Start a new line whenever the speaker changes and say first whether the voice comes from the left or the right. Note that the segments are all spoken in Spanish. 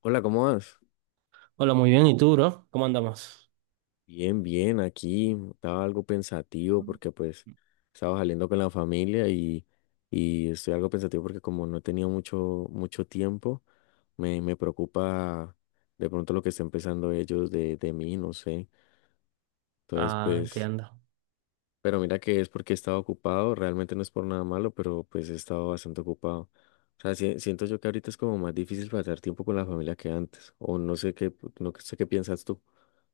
left: Hola, ¿cómo vas?
right: Hola, muy bien. ¿Y tú, bro? ¿Cómo andamos?
left: Bien, bien, aquí estaba algo pensativo porque pues estaba saliendo con la familia y estoy algo pensativo porque como no he tenido mucho, mucho tiempo, me preocupa de pronto lo que estén pensando ellos de mí, no sé. Entonces
right: Ah,
left: pues,
right: entiendo.
left: pero mira que es porque he estado ocupado, realmente no es por nada malo, pero pues he estado bastante ocupado. O sea, siento yo que ahorita es como más difícil pasar tiempo con la familia que antes, o no sé qué, no sé qué piensas tú.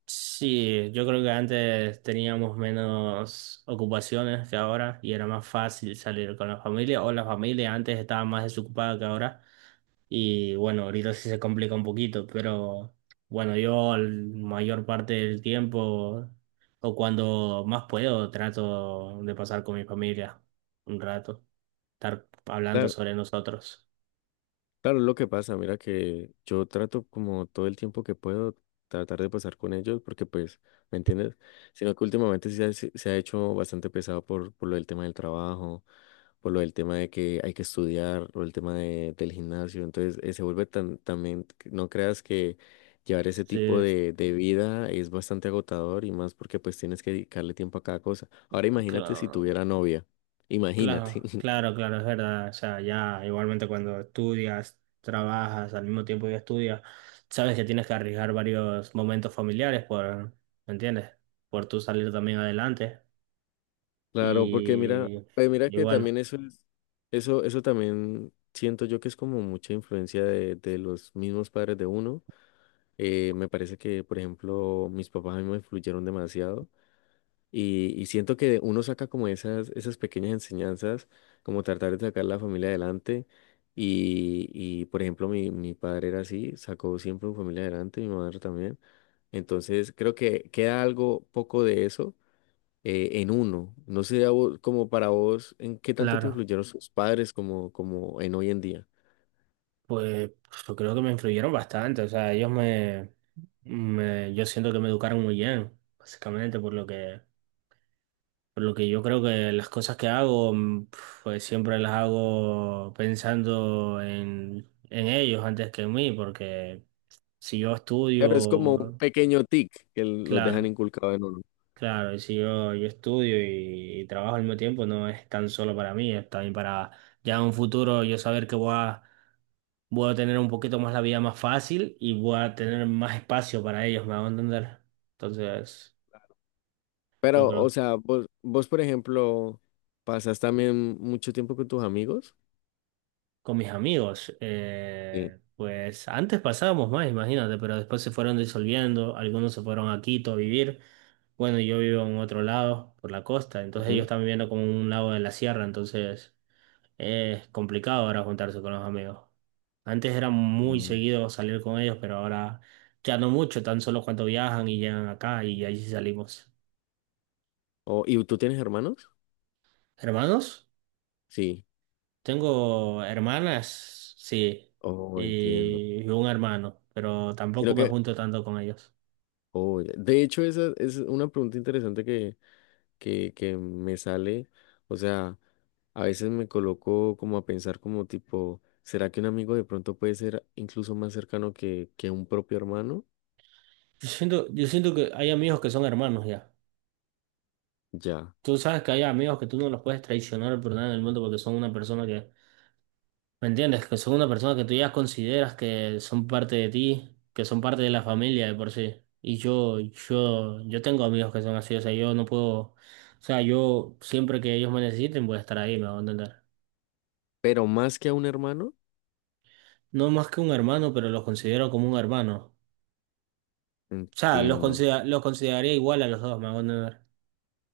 right: Sí, yo creo que antes teníamos menos ocupaciones que ahora y era más fácil salir con la familia o la familia antes estaba más desocupada que ahora y bueno, ahorita sí se complica un poquito, pero bueno, yo la mayor parte del tiempo o cuando más puedo trato de pasar con mi familia un rato, estar hablando sobre nosotros.
left: Claro, es lo que pasa, mira que yo trato como todo el tiempo que puedo tratar de pasar con ellos, porque pues, ¿me entiendes? Sino que últimamente sí se ha hecho bastante pesado por lo del tema del trabajo, por lo del tema de que hay que estudiar, o el tema del gimnasio, entonces se vuelve tan, también, que no creas que llevar ese tipo
right: Sí,
left: de vida es bastante agotador y más porque pues tienes que dedicarle tiempo a cada cosa. Ahora imagínate si
right: claro.
left: tuviera novia, imagínate.
right: Claro, claro, claro, es verdad. O sea, ya igualmente cuando estudias, trabajas, al mismo tiempo que estudias, sabes que tienes que arriesgar varios momentos familiares por, ¿me entiendes? Por tú salir también adelante.
left: Claro, porque mira,
right: Y,
left: pues mira
right: y
left: que
right: bueno,
left: también eso es, eso también siento yo que es como mucha influencia de los mismos padres de uno. Me parece que, por ejemplo, mis papás a mí me influyeron demasiado y siento que uno saca como esas, esas pequeñas enseñanzas, como tratar de sacar la familia adelante. Y por ejemplo, mi padre era así, sacó siempre su familia adelante, mi madre también. Entonces, creo que queda algo poco de eso en uno. No sé, como para vos, ¿en qué tanto te
right: claro,
left: influyeron sus padres como, como en hoy en día?
right: pues yo creo que me influyeron bastante. O sea, ellos yo siento que me educaron muy bien, básicamente por lo que yo creo que las cosas que hago, pues siempre las hago pensando en ellos antes que en mí, porque si yo
left: Claro, es como un
right: estudio,
left: pequeño tic que los dejan
right: claro,
left: inculcado en uno.
right: claro, y si yo estudio y trabajo al mismo tiempo, no es tan solo para mí, es también para ya en un futuro yo saber que voy a tener un poquito más la vida más fácil y voy a tener más espacio para ellos, me hago entender. Entonces, yo
left: Pero, o
right: creo.
left: sea, vos, por ejemplo, ¿pasas también mucho tiempo con tus amigos?
right: Con mis amigos,
left: Sí.
right: pues antes pasábamos más, imagínate, pero después se fueron disolviendo, algunos se fueron a Quito a vivir. Bueno, yo vivo en otro lado, por la costa, entonces ellos
left: Ujú.
right: están viviendo como en un lado de la sierra, entonces es complicado ahora juntarse con los amigos. Antes era muy
left: Mm.
right: seguido salir con ellos, pero ahora ya no mucho, tan solo cuando viajan y llegan acá y ahí sí salimos.
left: Oh, ¿y tú tienes hermanos?
right: ¿Hermanos?
left: Sí.
right: Tengo hermanas, sí,
left: Oh, entiendo.
right: y un hermano, pero tampoco
left: Sino
right: me
left: que,
right: junto tanto con ellos.
left: oh, ya. De hecho, esa es una pregunta interesante que que me sale, o sea, a veces me coloco como a pensar como tipo, ¿será que un amigo de pronto puede ser incluso más cercano que un propio hermano?
right: Yo siento que hay amigos que son hermanos ya.
left: Ya,
right: Tú sabes que hay amigos que tú no los puedes traicionar por nada en el mundo porque son una persona que, ¿me entiendes? Que son una persona que tú ya consideras que son parte de ti, que son parte de la familia de por sí. Y yo tengo amigos que son así, o sea, yo no puedo, o sea, yo siempre que ellos me necesiten voy a estar ahí, me voy a entender.
left: pero más que a un hermano,
right: No más que un hermano, pero los considero como un hermano. O sea,
left: entiendo,
right: los consideraría igual a los dos, me hago entender.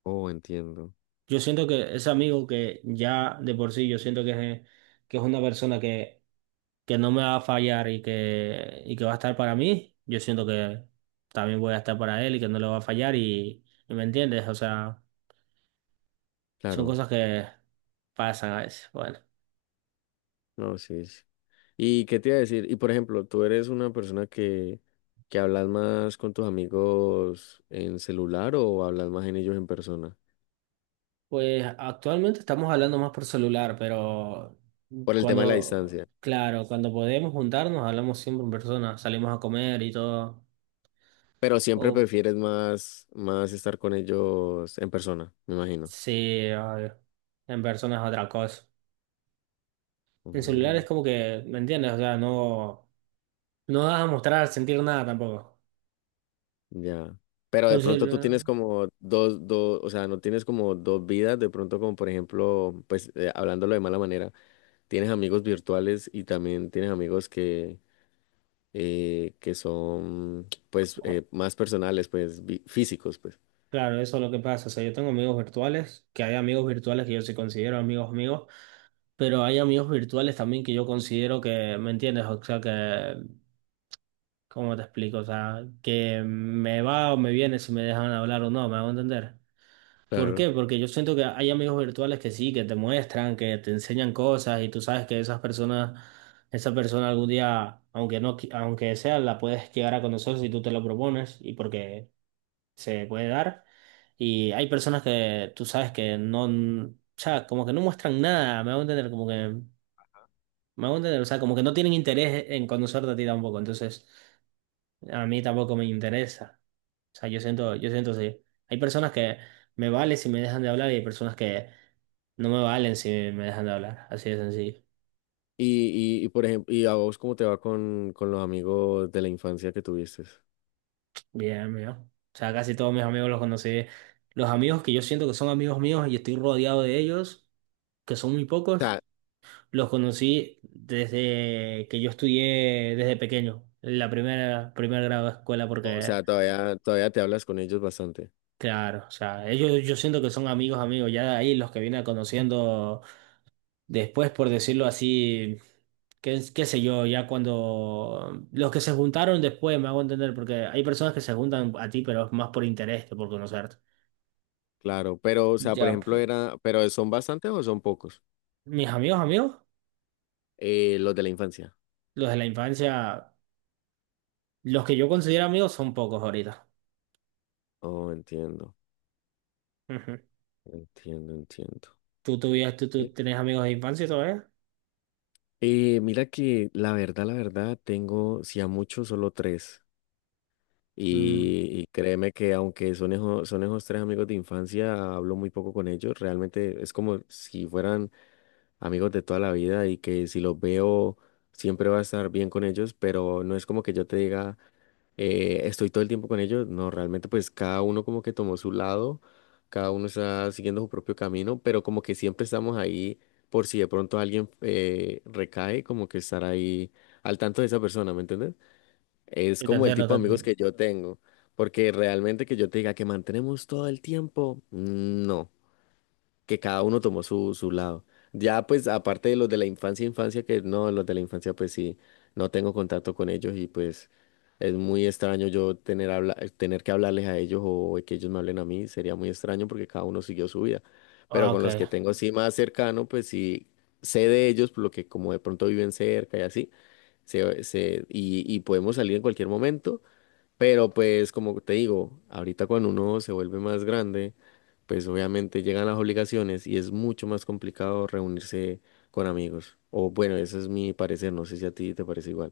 left: oh, entiendo,
right: Yo siento que ese amigo que ya de por sí yo siento que es una persona que no me va a fallar y que va a estar para mí, yo siento que también voy a estar para él y que no le va a fallar y me entiendes, o sea, son
left: claro,
right: cosas que pasan a veces. Bueno,
left: no, sí, sí. ¿Y qué te iba a decir? Y por ejemplo, tú eres una persona que hablas más con tus amigos en celular o hablas más en ellos en persona,
right: pues actualmente estamos hablando más por celular, pero
left: por el tema de la
right: cuando,
left: distancia.
right: claro, cuando podemos juntarnos hablamos siempre en persona, salimos a comer y todo.
left: Pero siempre
right: O
left: prefieres más, más estar con ellos en persona, me imagino.
right: Sí, obvio. En personas otra cosa. En celular es
left: Mm,
right: como que, ¿me entiendes? O sea, no, no vas a mostrar, sentir nada tampoco.
left: ya. Pero
right: Por
left: de pronto
right: celu-
left: tú tienes como dos, dos, o sea, no tienes como dos vidas, de pronto como por ejemplo, pues hablándolo de mala manera, tienes amigos virtuales y también tienes amigos que son pues más personales, pues físicos, pues.
right: claro, eso es lo que pasa. O sea, yo tengo amigos virtuales, que hay amigos virtuales que yo sí considero amigos míos, pero hay amigos virtuales también que yo considero que, ¿me entiendes? O sea, que, ¿cómo te explico? O sea, que me va o me viene si me dejan hablar o no, ¿me hago entender? ¿Por
left: Claro.
right: qué? Porque yo siento que hay amigos virtuales que sí, que te muestran, que te enseñan cosas y tú sabes que esas personas, esa persona algún día, aunque no, aunque sea, la puedes llegar a conocer si tú te lo propones y porque se puede dar. Y hay personas que tú sabes que no, o sea, como que no muestran nada, me hago entender, como que, me hago entender, o sea, como que no tienen interés en conocerte a ti tampoco, entonces a mí tampoco me interesa. O sea, yo siento así. Hay personas que me valen si me dejan de hablar y hay personas que no me valen si me dejan de hablar. Así de sencillo.
left: Y por ejemplo, ¿y a vos cómo te va con los amigos de la infancia que tuviste? O
right: Bien, amigo. O sea, casi todos mis amigos los conocí. Los amigos que yo siento que son amigos míos y estoy rodeado de ellos, que son muy
left: sea,
right: pocos, los conocí desde que yo estudié desde pequeño, en primer grado de escuela,
left: o
right: porque,
left: sea, todavía, todavía te hablas con ellos bastante.
right: claro, o sea, ellos yo siento que son amigos, amigos. Ya de ahí los que vine conociendo. Después, por decirlo así, qué sé yo, ya cuando los que se juntaron después me hago entender, porque hay personas que se juntan a ti, pero es más por interés que por conocerte.
left: Claro, pero, o sea, por
right: Ya.
left: ejemplo, era, pero ¿son bastantes o son pocos?
right: Mis amigos, amigos,
left: Los de la infancia.
right: los de la infancia, los que yo considero amigos son pocos ahorita.
left: Oh, entiendo,
right: Ujú.
left: entiendo, entiendo.
right: ¿Tú tuvías tú,
left: Eh,
right: tú tenés amigos de infancia todavía?
left: Mira que la verdad, tengo, si a mucho, solo tres.
right: Mm,
left: Y créeme que aunque son esos tres amigos de infancia, hablo muy poco con ellos. Realmente es como si fueran amigos de toda la vida y que si los veo, siempre va a estar bien con ellos, pero no es como que yo te diga. Estoy todo el tiempo con ellos. No, realmente pues cada uno como que tomó su lado, cada uno está siguiendo su propio camino, pero como que siempre estamos ahí por si de pronto alguien recae, como que estar ahí al tanto de esa persona, ¿me entiendes? Es
right: yo te
left: como el
right: entiendo,
left: tipo
right: te
left: de amigos
right: entiendo.
left: que yo tengo, porque realmente que yo te diga que mantenemos todo el tiempo, no, que cada uno tomó su lado. Ya pues aparte de los de la infancia, infancia, que no, los de la infancia pues sí, no tengo contacto con ellos y pues es muy extraño yo tener, habla tener que hablarles a ellos o que ellos me hablen a mí, sería muy extraño porque cada uno siguió su vida.
right: Ah,
left: Pero con
right: ok.
left: los que tengo sí más cercano, pues sí sé de ellos, por lo que como de pronto viven cerca y así, y podemos salir en cualquier momento. Pero pues como te digo, ahorita cuando uno se vuelve más grande, pues obviamente llegan las obligaciones y es mucho más complicado reunirse con amigos. O bueno, ese es mi parecer, no sé si a ti te parece igual.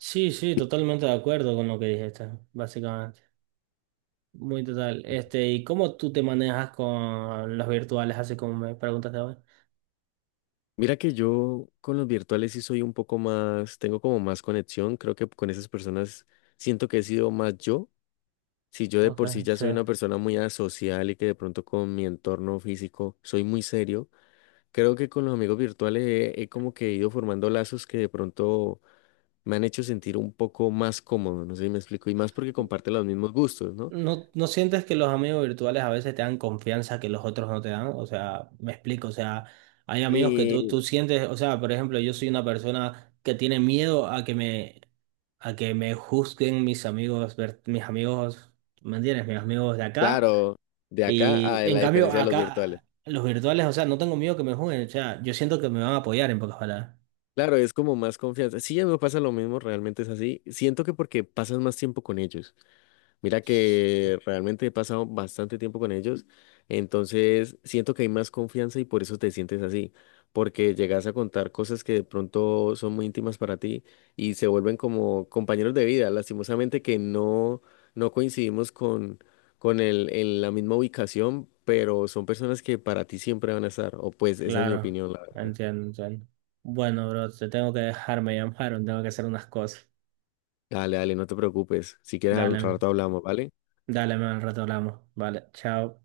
right: Sí, sí, totalmente de acuerdo con lo que dijiste, básicamente. Muy total. Este, ¿y cómo tú te manejas con los virtuales, así como me preguntaste ahora?
left: Mira que yo con los virtuales sí soy un poco más, tengo como más conexión, creo que con esas personas siento que he sido más yo. Si yo de
right: Ok,
left: por sí ya
right: sí.
left: soy una persona muy asocial y que de pronto con mi entorno físico soy muy serio, creo que con los amigos virtuales he como que ido formando lazos que de pronto me han hecho sentir un poco más cómodo, no sé si me explico, y más porque comparte los mismos gustos, ¿no?
right: ¿No, no sientes que los amigos virtuales a veces te dan confianza que los otros no te dan? O sea, me explico, o sea, hay amigos que tú,
left: Y
right: tú sientes, o sea, por ejemplo, yo soy una persona que tiene miedo a que me juzguen mis amigos, mis amigos, ¿me entiendes? Mis amigos de acá.
left: claro, de acá
right: Y
left: a
right: en
left: la
right: cambio,
left: diferencia de los virtuales.
right: acá, los virtuales, o sea, no tengo miedo que me juzguen, o sea, yo siento que me van a apoyar en pocas palabras.
left: Claro, es como más confianza. Sí, a mí me pasa lo mismo, realmente es así. Siento que porque pasas más tiempo con ellos. Mira que realmente he pasado bastante tiempo con ellos, entonces siento que hay más confianza y por eso te sientes así, porque llegas a contar cosas que de pronto son muy íntimas para ti y se vuelven como compañeros de vida. Lastimosamente que no, no coincidimos con el, en la misma ubicación, pero son personas que para ti siempre van a estar, o pues esa es mi
right: Claro,
left: opinión, la verdad.
right: entiendo, entiendo. Bueno, bro, te tengo que dejar, me llamaron, tengo que hacer unas cosas.
left: Dale, dale, no te preocupes. Si quieres al
right: Dale,
left: rato hablamos, ¿vale?
right: dale, man, al rato hablamos. Vale, chao.